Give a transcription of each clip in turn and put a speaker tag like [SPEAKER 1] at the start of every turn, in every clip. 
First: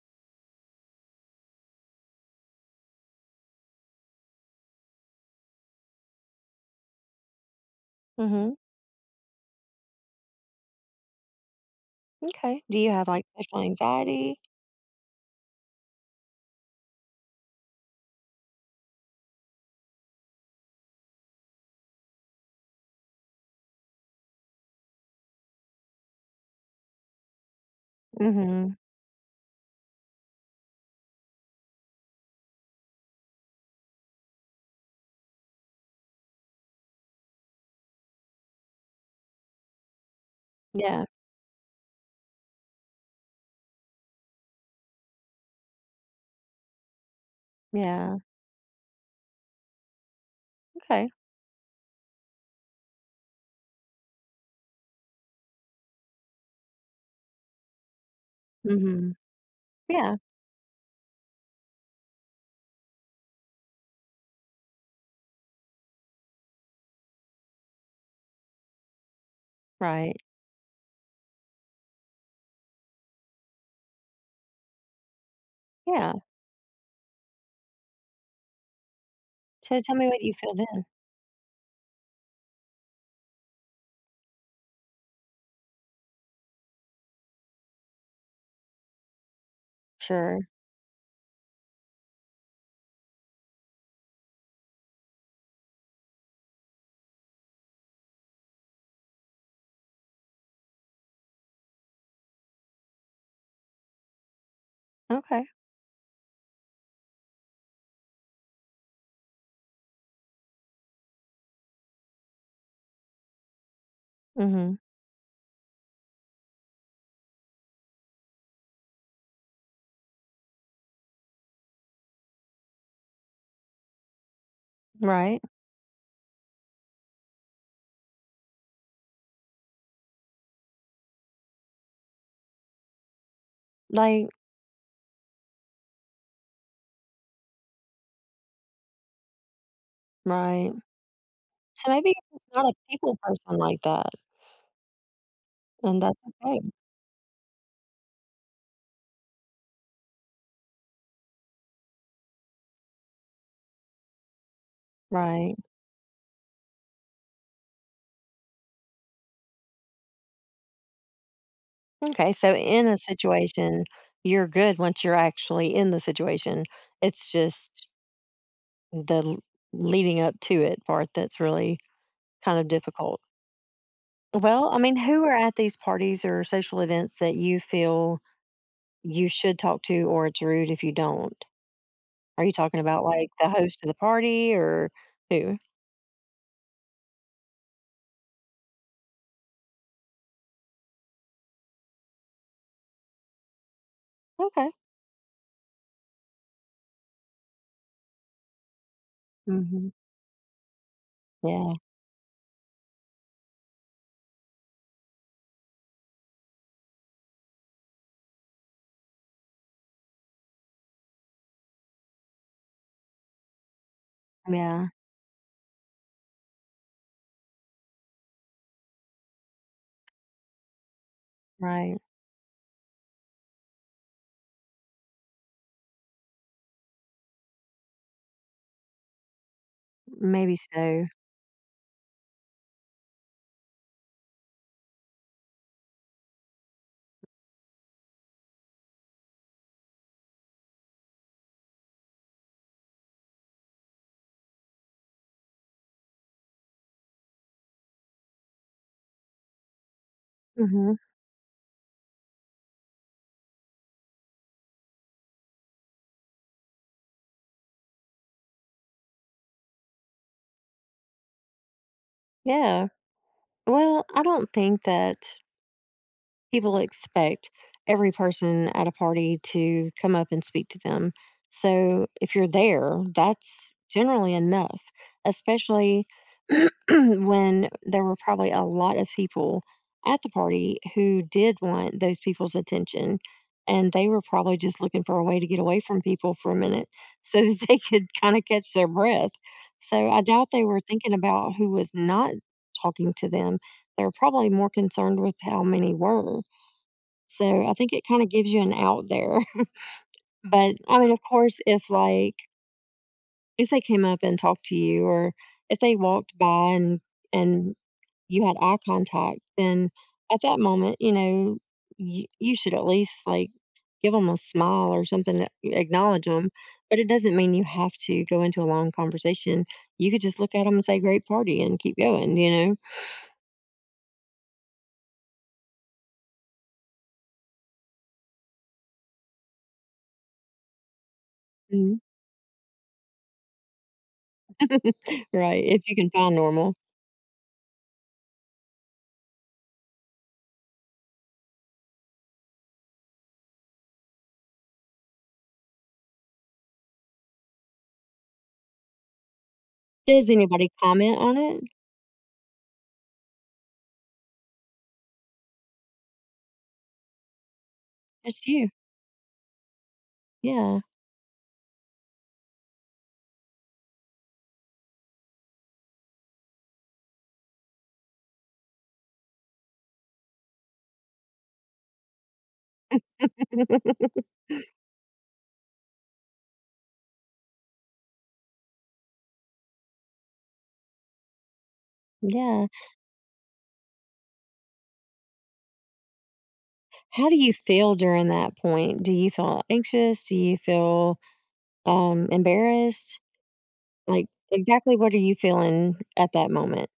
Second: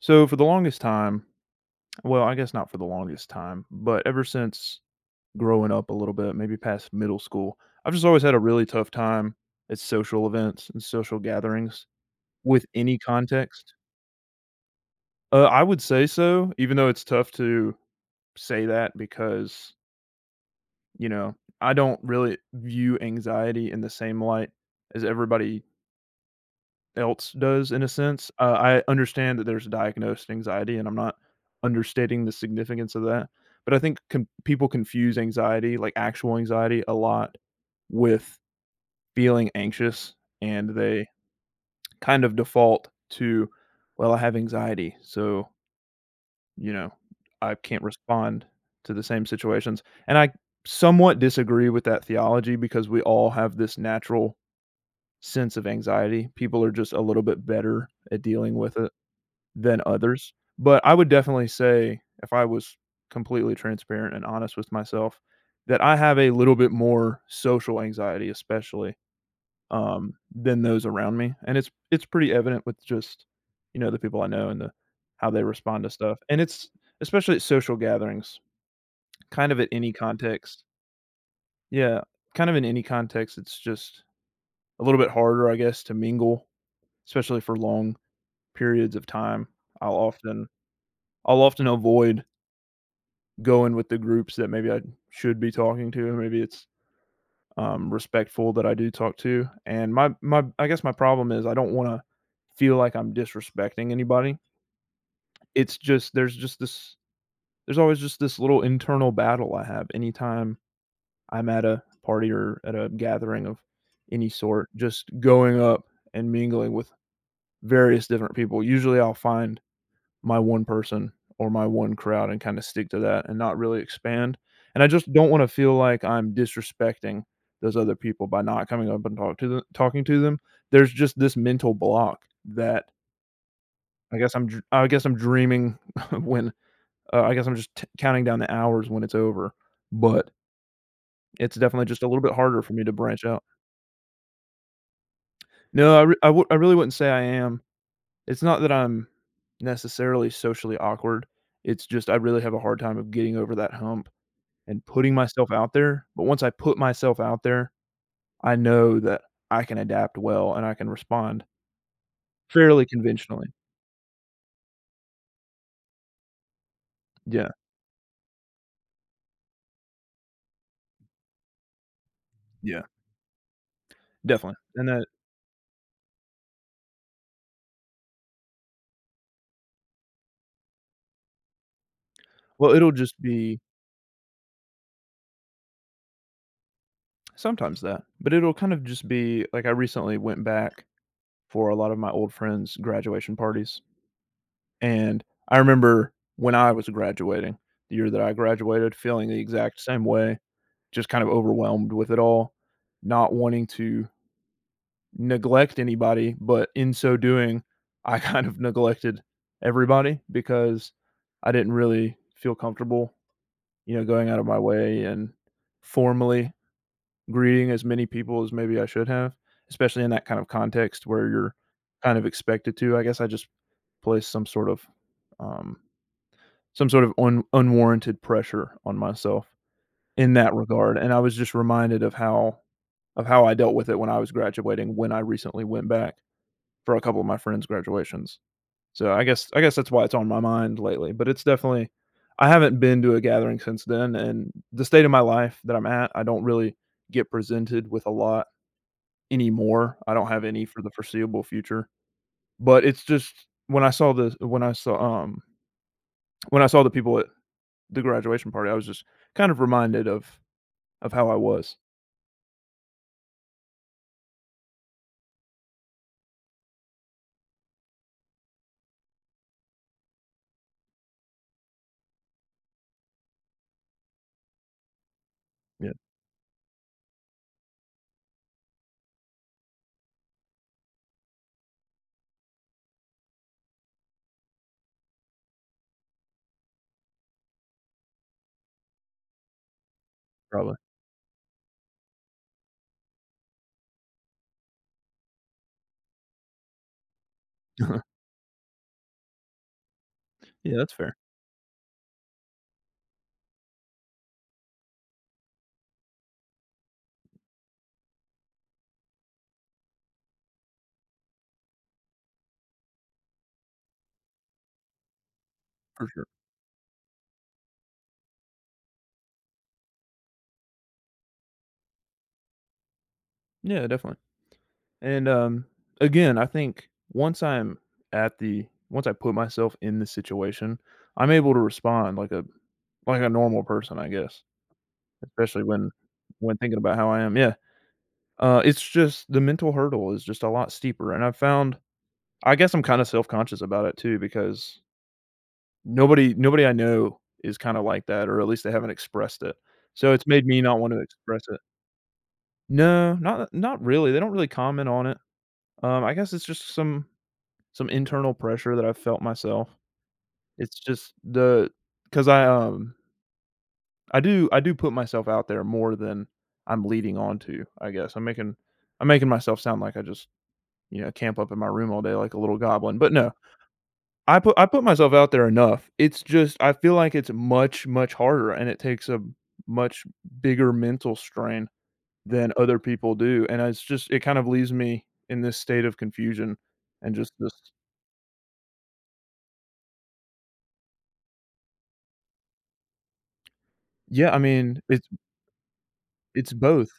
[SPEAKER 1] So for the longest time, well, I guess not for the longest time, but ever since growing up a little bit, maybe past middle school, I've just always had a
[SPEAKER 2] Mhm,
[SPEAKER 1] really tough time at social events and social gatherings
[SPEAKER 2] okay.
[SPEAKER 1] with
[SPEAKER 2] Do you
[SPEAKER 1] any
[SPEAKER 2] have, like, social
[SPEAKER 1] context.
[SPEAKER 2] anxiety?
[SPEAKER 1] I would say so, even though it's tough to say that because, you know, I don't really view anxiety in the same light as everybody else does in a sense.
[SPEAKER 2] Mhm.
[SPEAKER 1] I understand that there's diagnosed anxiety, and I'm not understating the significance of that, but I think con people confuse anxiety, like actual anxiety, a lot with feeling anxious, and
[SPEAKER 2] Yeah,
[SPEAKER 1] they kind of default to, "Well, I have anxiety, so, you know, I can't
[SPEAKER 2] yeah,
[SPEAKER 1] respond to the same situations," and I
[SPEAKER 2] okay.
[SPEAKER 1] somewhat disagree with that theology because we all have this natural sense of anxiety. People are just a little bit better at dealing with it.
[SPEAKER 2] Mhm.
[SPEAKER 1] Than
[SPEAKER 2] Yeah,
[SPEAKER 1] others, but I would definitely say, if I was completely transparent and honest with myself, that I have a little bit more social anxiety, especially,
[SPEAKER 2] right.
[SPEAKER 1] than those around me, and it's pretty evident with just, the people I know and the how they respond to
[SPEAKER 2] Yeah.
[SPEAKER 1] stuff, and it's especially at social gatherings, kind of at
[SPEAKER 2] So
[SPEAKER 1] any
[SPEAKER 2] tell me what you feel
[SPEAKER 1] context.
[SPEAKER 2] then.
[SPEAKER 1] Yeah, kind of in any context, it's just a little bit harder, I guess, to mingle, especially for long periods of time. I'll
[SPEAKER 2] Sure.
[SPEAKER 1] often I'll often avoid going with the groups that maybe I should be talking to. Maybe it's respectful that I do talk to. And my I guess my problem is I don't want to feel like I'm disrespecting anybody.
[SPEAKER 2] Okay.
[SPEAKER 1] It's just there's always just this little internal battle I have anytime I'm at a party or at a gathering of any sort.
[SPEAKER 2] Mhm.
[SPEAKER 1] Just going up and mingling with various different people. Usually I'll find my one person or my one crowd and kinda stick to that and not really expand, and I just don't
[SPEAKER 2] Right.
[SPEAKER 1] wanna feel like I'm disrespecting those other people by not coming up and talking to them. There's just this mental block that
[SPEAKER 2] Like
[SPEAKER 1] I guess I'm dreaming when I guess I'm just t counting down the hours when it's over, but
[SPEAKER 2] right.
[SPEAKER 1] it's definitely
[SPEAKER 2] So
[SPEAKER 1] just a
[SPEAKER 2] maybe
[SPEAKER 1] little bit
[SPEAKER 2] you're just
[SPEAKER 1] harder
[SPEAKER 2] not
[SPEAKER 1] for
[SPEAKER 2] a
[SPEAKER 1] me to
[SPEAKER 2] people
[SPEAKER 1] branch out.
[SPEAKER 2] person like that,
[SPEAKER 1] No,
[SPEAKER 2] and that's
[SPEAKER 1] I
[SPEAKER 2] okay.
[SPEAKER 1] really wouldn't say I am. It's not that I'm necessarily socially awkward, it's just I really have a hard time of getting over that hump, and putting myself
[SPEAKER 2] Right.
[SPEAKER 1] out there, but once I put myself out there, I know that I can adapt well and I can respond
[SPEAKER 2] Okay, so
[SPEAKER 1] fairly
[SPEAKER 2] in a
[SPEAKER 1] conventionally.
[SPEAKER 2] situation, you're good once you're actually in the situation. It's
[SPEAKER 1] Yeah,
[SPEAKER 2] just the l leading up to it part that's really kind of
[SPEAKER 1] yeah,
[SPEAKER 2] difficult.
[SPEAKER 1] definitely,
[SPEAKER 2] Well, I
[SPEAKER 1] and
[SPEAKER 2] mean,
[SPEAKER 1] that
[SPEAKER 2] who are at these parties or social events that you feel you should talk to, or it's rude if you don't? Are you
[SPEAKER 1] well,
[SPEAKER 2] talking
[SPEAKER 1] it'll
[SPEAKER 2] about
[SPEAKER 1] just
[SPEAKER 2] like the
[SPEAKER 1] be
[SPEAKER 2] host of the party or who?
[SPEAKER 1] sometimes that, but it'll kind of just be like, I recently went back for a lot of my old friends' graduation parties,
[SPEAKER 2] Okay.
[SPEAKER 1] and I remember when I was graduating, the year that I graduated, feeling the exact
[SPEAKER 2] Hmm.
[SPEAKER 1] same way, just kind of
[SPEAKER 2] Yeah.
[SPEAKER 1] overwhelmed with it all, not wanting to neglect anybody, but in so doing, I kind of neglected everybody because I didn't really feel comfortable, going out of my
[SPEAKER 2] Yeah.
[SPEAKER 1] way and formally greeting as many people as maybe I should have, especially in that kind of context where you're
[SPEAKER 2] Right.
[SPEAKER 1] kind of expected to. I guess I just placed um, some sort of unwarranted pressure on myself in that
[SPEAKER 2] Maybe
[SPEAKER 1] regard,
[SPEAKER 2] so.
[SPEAKER 1] and I was just reminded of how I dealt with it when I was graduating when I recently went back for a couple of my friends' graduations. So I guess that's why it's on my mind lately. But it's definitely I haven't been to a gathering since then, and the state of my life that I'm at, I don't really get presented with a lot anymore. I don't have any for the
[SPEAKER 2] Hmm.
[SPEAKER 1] foreseeable future. But it's just when I saw the when I saw um when I saw the people at the graduation party, I was just kind of reminded of how I was.
[SPEAKER 2] Yeah. Well, I don't think that people expect every person at a party to come up and speak to them. So if you're there, that's generally enough,
[SPEAKER 1] Yeah,
[SPEAKER 2] especially when there were probably a lot of people at the party who did want those people's attention. And they were probably just looking for a way to get away from people for a minute so that they could kind of catch their breath. So I doubt they
[SPEAKER 1] probably.
[SPEAKER 2] were thinking about who was not talking to them. They were probably more concerned with how many were. So I think
[SPEAKER 1] Yeah,
[SPEAKER 2] it kinda gives you an out there. But,
[SPEAKER 1] that's
[SPEAKER 2] I mean,
[SPEAKER 1] fair.
[SPEAKER 2] of course, if, like, if they came up and talked to you or if they walked by and you had eye contact, then at that moment, you know, you should at least, like, give them a smile or something to
[SPEAKER 1] For sure.
[SPEAKER 2] acknowledge them. But it doesn't mean you have to go into a long conversation. You could just look at them and say, "Great party," and keep going, you know?
[SPEAKER 1] Yeah, definitely. And, again, I think once I'm at the once I put myself in the situation, I'm able to
[SPEAKER 2] Mhm.
[SPEAKER 1] respond like a normal person, I guess, especially
[SPEAKER 2] Right, if
[SPEAKER 1] when
[SPEAKER 2] you can find normal.
[SPEAKER 1] thinking about how I am. Yeah. It's just the mental hurdle is just a lot steeper, and I've found I guess I'm kinda self-conscious about it too because nobody I know is kinda like that, or at least they haven't expressed it. So it's
[SPEAKER 2] Does
[SPEAKER 1] made me
[SPEAKER 2] anybody
[SPEAKER 1] not want to
[SPEAKER 2] comment on
[SPEAKER 1] express it.
[SPEAKER 2] it?
[SPEAKER 1] No, not really. They don't really comment on it. I guess it's just some internal
[SPEAKER 2] Just you.
[SPEAKER 1] pressure that I have felt myself. It's
[SPEAKER 2] Yeah.
[SPEAKER 1] just the because I do put myself out there more than I'm leading on to, I guess. I'm making myself sound like I just, camp up in my room all day like a little goblin, but no. I put myself out there enough. It's just I feel like it's much, much harder, and it takes a much bigger mental strain than
[SPEAKER 2] Yeah.
[SPEAKER 1] other people do, and it's just it kind of leaves me in this state of confusion and
[SPEAKER 2] How
[SPEAKER 1] just
[SPEAKER 2] do
[SPEAKER 1] this
[SPEAKER 2] you feel during that point? Do you feel anxious? Do you feel embarrassed? Like,
[SPEAKER 1] Yeah, I mean,
[SPEAKER 2] exactly
[SPEAKER 1] it's
[SPEAKER 2] what are you feeling at that
[SPEAKER 1] it's both.
[SPEAKER 2] moment?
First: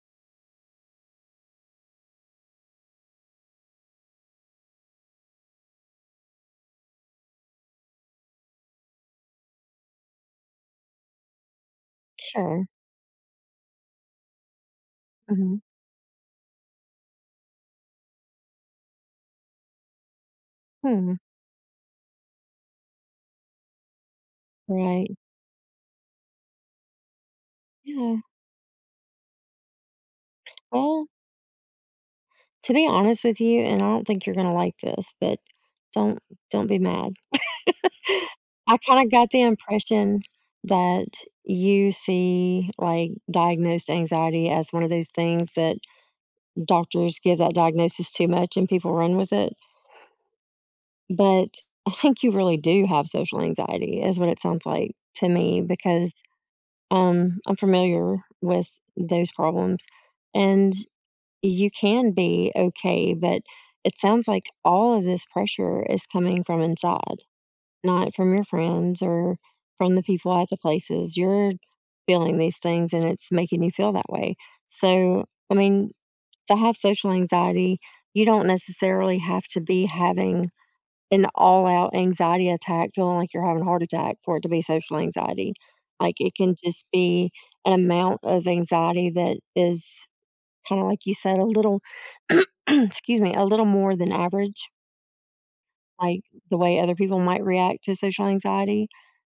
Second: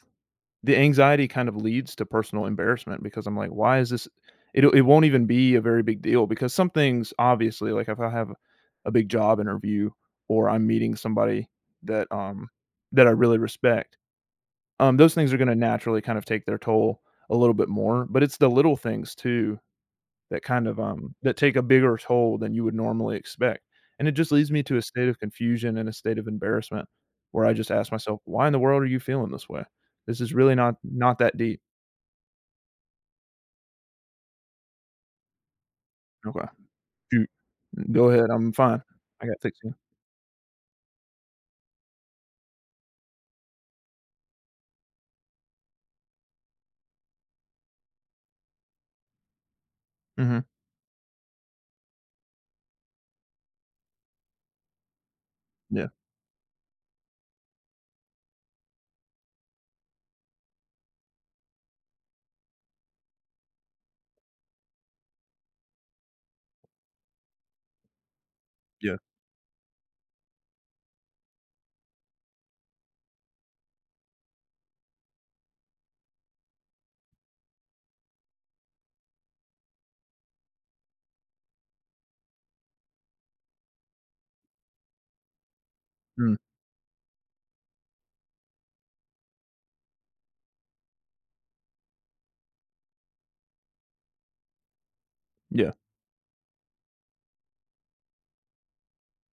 [SPEAKER 1] The anxiety kind of leads to personal embarrassment because I'm like, "Why is this" it won't even be a very big deal because some things obviously, like, if I have a big job interview or I'm meeting somebody that, um
[SPEAKER 2] Sure.
[SPEAKER 1] that I really respect, those things are gonna
[SPEAKER 2] Hmm.
[SPEAKER 1] naturally kind of take their toll a little bit more, but it's the little things too that kind of,
[SPEAKER 2] Hmm.
[SPEAKER 1] um that take a bigger toll than you would normally expect, and it just leads me to a state
[SPEAKER 2] Right.
[SPEAKER 1] of confusion and a state of embarrassment where I just ask
[SPEAKER 2] Yeah.
[SPEAKER 1] myself, "Why in the world are you feeling this way? This is really not
[SPEAKER 2] Well,
[SPEAKER 1] not that deep."
[SPEAKER 2] to be honest with you, and I don't think you're gonna like this, but don't
[SPEAKER 1] Okay.
[SPEAKER 2] don't be mad.
[SPEAKER 1] Shoot. Go ahead, I'm
[SPEAKER 2] I
[SPEAKER 1] fine.
[SPEAKER 2] kind of
[SPEAKER 1] I
[SPEAKER 2] got
[SPEAKER 1] got
[SPEAKER 2] the
[SPEAKER 1] 16.
[SPEAKER 2] impression that you see like diagnosed anxiety as one of those things that doctors give that diagnosis too much and people run with it.
[SPEAKER 1] Mhm.
[SPEAKER 2] But I think you really do have social anxiety is what it sounds like to me
[SPEAKER 1] Yeah.
[SPEAKER 2] because I'm familiar with those problems and you can be okay, but it sounds like all of this pressure is coming from inside, not from your
[SPEAKER 1] Yeah.
[SPEAKER 2] friends or from the people at the places. You're feeling these things and it's making you feel that way. So, I mean, to have social anxiety, you don't necessarily have to be having an all-out anxiety attack, feeling like you're having a heart attack for it to be social anxiety. Like,
[SPEAKER 1] Mm.
[SPEAKER 2] it can just be an amount of anxiety that is kinda like you said, a little excuse me, a little more than average,
[SPEAKER 1] Yeah.
[SPEAKER 2] like the way other people might react to social anxiety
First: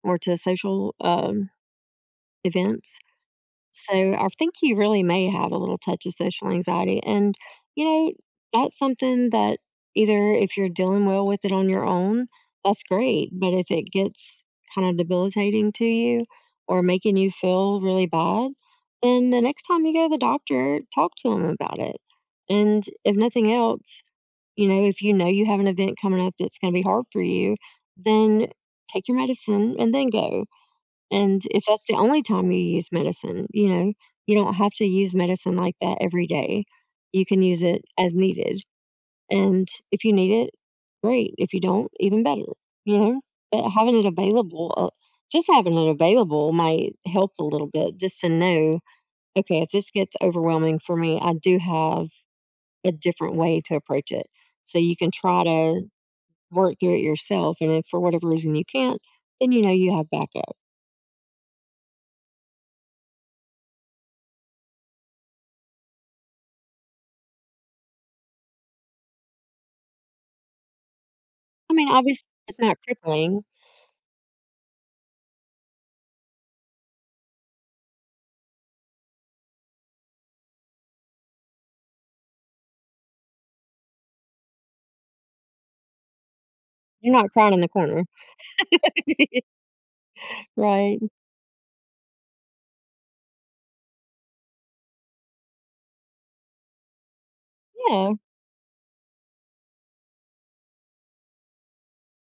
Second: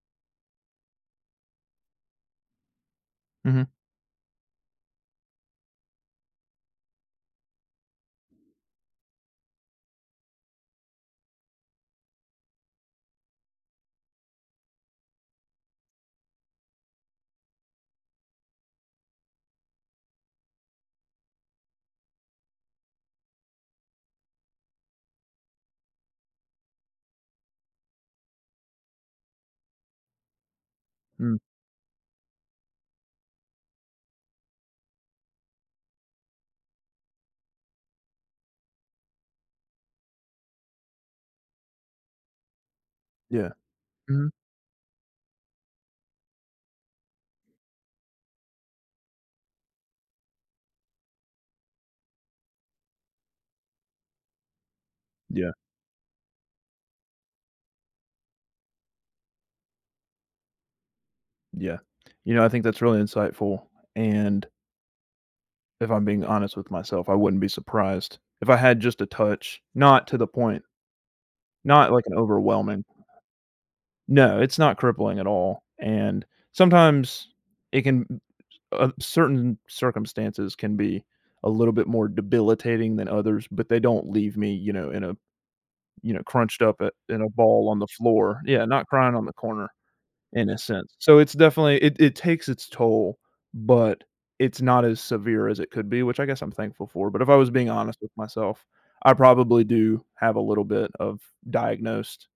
[SPEAKER 2] or to social, events.
[SPEAKER 1] Mhm.
[SPEAKER 2] So I think you really may have a little touch of social anxiety. And, you know, that's something that either if you're dealing well with it on your own, that's great. But if it gets kind of debilitating to you or making you feel really bad, then the next time you go to the doctor, talk to them about it. And if nothing else, you know, if you know you have an event coming up that's going to be hard for you, then take your medicine and then go.
[SPEAKER 1] Mm.
[SPEAKER 2] And if that's the only time you use medicine, you know, you don't have to use medicine like that every day. You can use it as needed. And if you need it, great. If you don't, even better, you know?
[SPEAKER 1] Yeah.
[SPEAKER 2] But having it
[SPEAKER 1] Mhm.
[SPEAKER 2] available, just having it available might help a little bit just to know, okay, if this gets overwhelming for me, I do have a different way to approach it. So you can try
[SPEAKER 1] Yeah.
[SPEAKER 2] to work through it yourself. And if for whatever reason you can't, then you know you have backup.
[SPEAKER 1] Yeah. You know, I think that's really insightful, and if I'm being honest with myself, I wouldn't be surprised if I had just a touch, not to the point,
[SPEAKER 2] I mean,
[SPEAKER 1] not like an
[SPEAKER 2] obviously, it's not
[SPEAKER 1] overwhelming
[SPEAKER 2] crippling.
[SPEAKER 1] No, it's not crippling at all, and sometimes it can certain circumstances can be a little bit more debilitating than others, but they don't leave me, you know, in a you know, crunched up I
[SPEAKER 2] You're
[SPEAKER 1] in a
[SPEAKER 2] not crying in the
[SPEAKER 1] ball on the
[SPEAKER 2] corner.
[SPEAKER 1] floor. Yeah, not crying on the corner in a sense.
[SPEAKER 2] Right.
[SPEAKER 1] So it's definitely it takes its toll, but it's not as severe as it could be, which I guess I'm thankful for, but if I was being honest with
[SPEAKER 2] Yeah.
[SPEAKER 1] myself, I probably do have a little bit of diagnosed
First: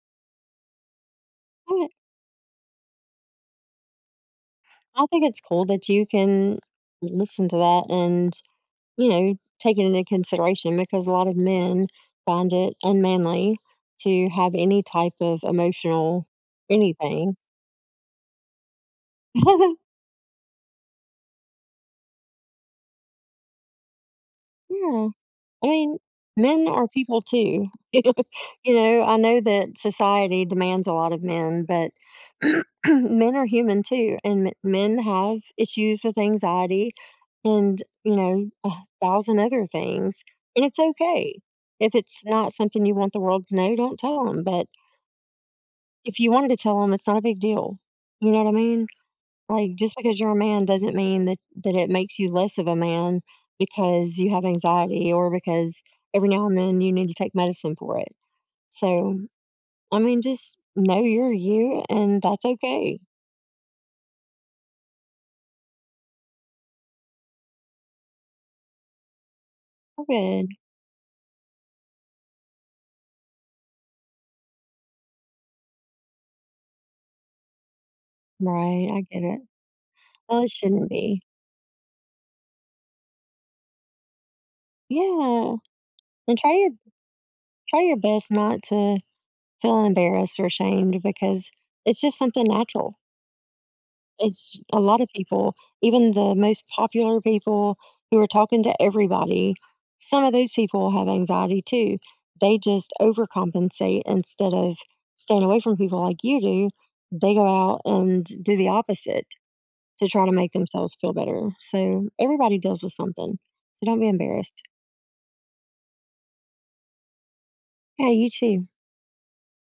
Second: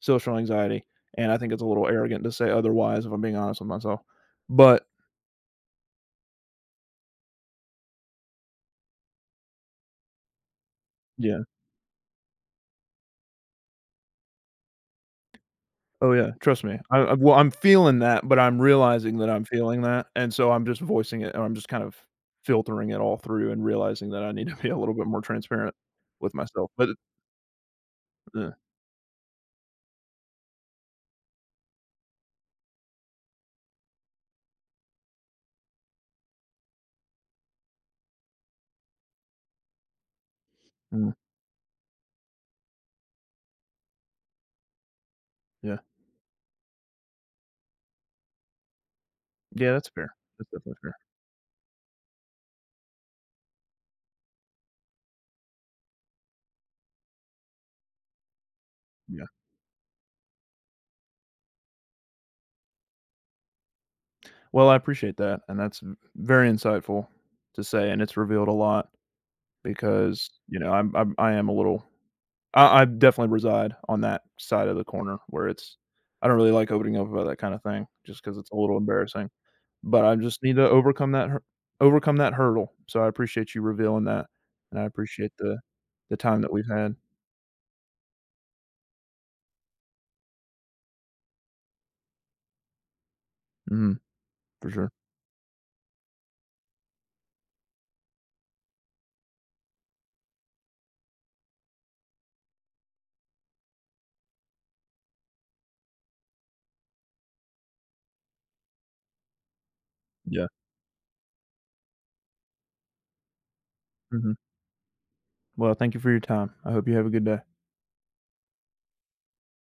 [SPEAKER 1] social anxiety, and I think it's a little
[SPEAKER 2] I
[SPEAKER 1] arrogant to say otherwise, if I'm being honest with myself. But
[SPEAKER 2] I think it's cool that you can listen to that and, you know, take it into consideration because a lot of
[SPEAKER 1] yeah.
[SPEAKER 2] men find it unmanly to have any type of
[SPEAKER 1] Oh,
[SPEAKER 2] emotional
[SPEAKER 1] yeah, trust me. I Well,
[SPEAKER 2] anything.
[SPEAKER 1] I'm feeling that, but I'm realizing that I'm feeling that, and so I'm just voicing it, or I'm just kind of filtering it all through and realizing that I need to be a little bit
[SPEAKER 2] Yeah.
[SPEAKER 1] more
[SPEAKER 2] I
[SPEAKER 1] transparent
[SPEAKER 2] mean,
[SPEAKER 1] with
[SPEAKER 2] men
[SPEAKER 1] myself,
[SPEAKER 2] are
[SPEAKER 1] but
[SPEAKER 2] people too.
[SPEAKER 1] yeah,
[SPEAKER 2] You know, I know that society demands a lot of men, but men are human too, and m men have issues with anxiety and, you know, a thousand other things. And it's
[SPEAKER 1] mhm,
[SPEAKER 2] okay. If it's not something you want the world to know, don't tell them. But
[SPEAKER 1] yeah.
[SPEAKER 2] if you wanted to tell them, it's not a big deal. You know what I mean?
[SPEAKER 1] Yeah,
[SPEAKER 2] Like,
[SPEAKER 1] that's
[SPEAKER 2] just
[SPEAKER 1] fair.
[SPEAKER 2] because you're a
[SPEAKER 1] That's
[SPEAKER 2] man
[SPEAKER 1] definitely fair.
[SPEAKER 2] doesn't mean that it makes you less of a man because you have anxiety or because every now and then you need to take medicine for it. So,
[SPEAKER 1] Yeah.
[SPEAKER 2] I mean, just know you're you and that's okay.
[SPEAKER 1] Well, I appreciate that, and that's v very insightful to say, and it's revealed a lot
[SPEAKER 2] We
[SPEAKER 1] because,
[SPEAKER 2] good.
[SPEAKER 1] you know, I am a little I definitely reside on that side of the corner where it's I don't really like opening up about that kinda thing just because it's a little
[SPEAKER 2] Right. I get
[SPEAKER 1] embarrassing,
[SPEAKER 2] it.
[SPEAKER 1] but I just
[SPEAKER 2] Well, it
[SPEAKER 1] need to
[SPEAKER 2] shouldn't be.
[SPEAKER 1] overcome that hurdle, so I appreciate you revealing that, and I appreciate
[SPEAKER 2] Yeah.
[SPEAKER 1] the
[SPEAKER 2] And
[SPEAKER 1] time that
[SPEAKER 2] try
[SPEAKER 1] we've
[SPEAKER 2] your
[SPEAKER 1] had.
[SPEAKER 2] try your best not to feel embarrassed or ashamed because it's just something natural.
[SPEAKER 1] Mhm,
[SPEAKER 2] It's
[SPEAKER 1] for
[SPEAKER 2] a
[SPEAKER 1] sure.
[SPEAKER 2] lot of people, even the most popular people who are talking to everybody, some of those people have anxiety too. They just overcompensate instead of staying away from people like you do. They go out and do the opposite to try to
[SPEAKER 1] Yeah.
[SPEAKER 2] make themselves feel better. So everybody deals with something. So don't be
[SPEAKER 1] Mhm.
[SPEAKER 2] embarrassed.
[SPEAKER 1] Well, thank you for your time. I hope you have a good day.
[SPEAKER 2] Yeah, you too.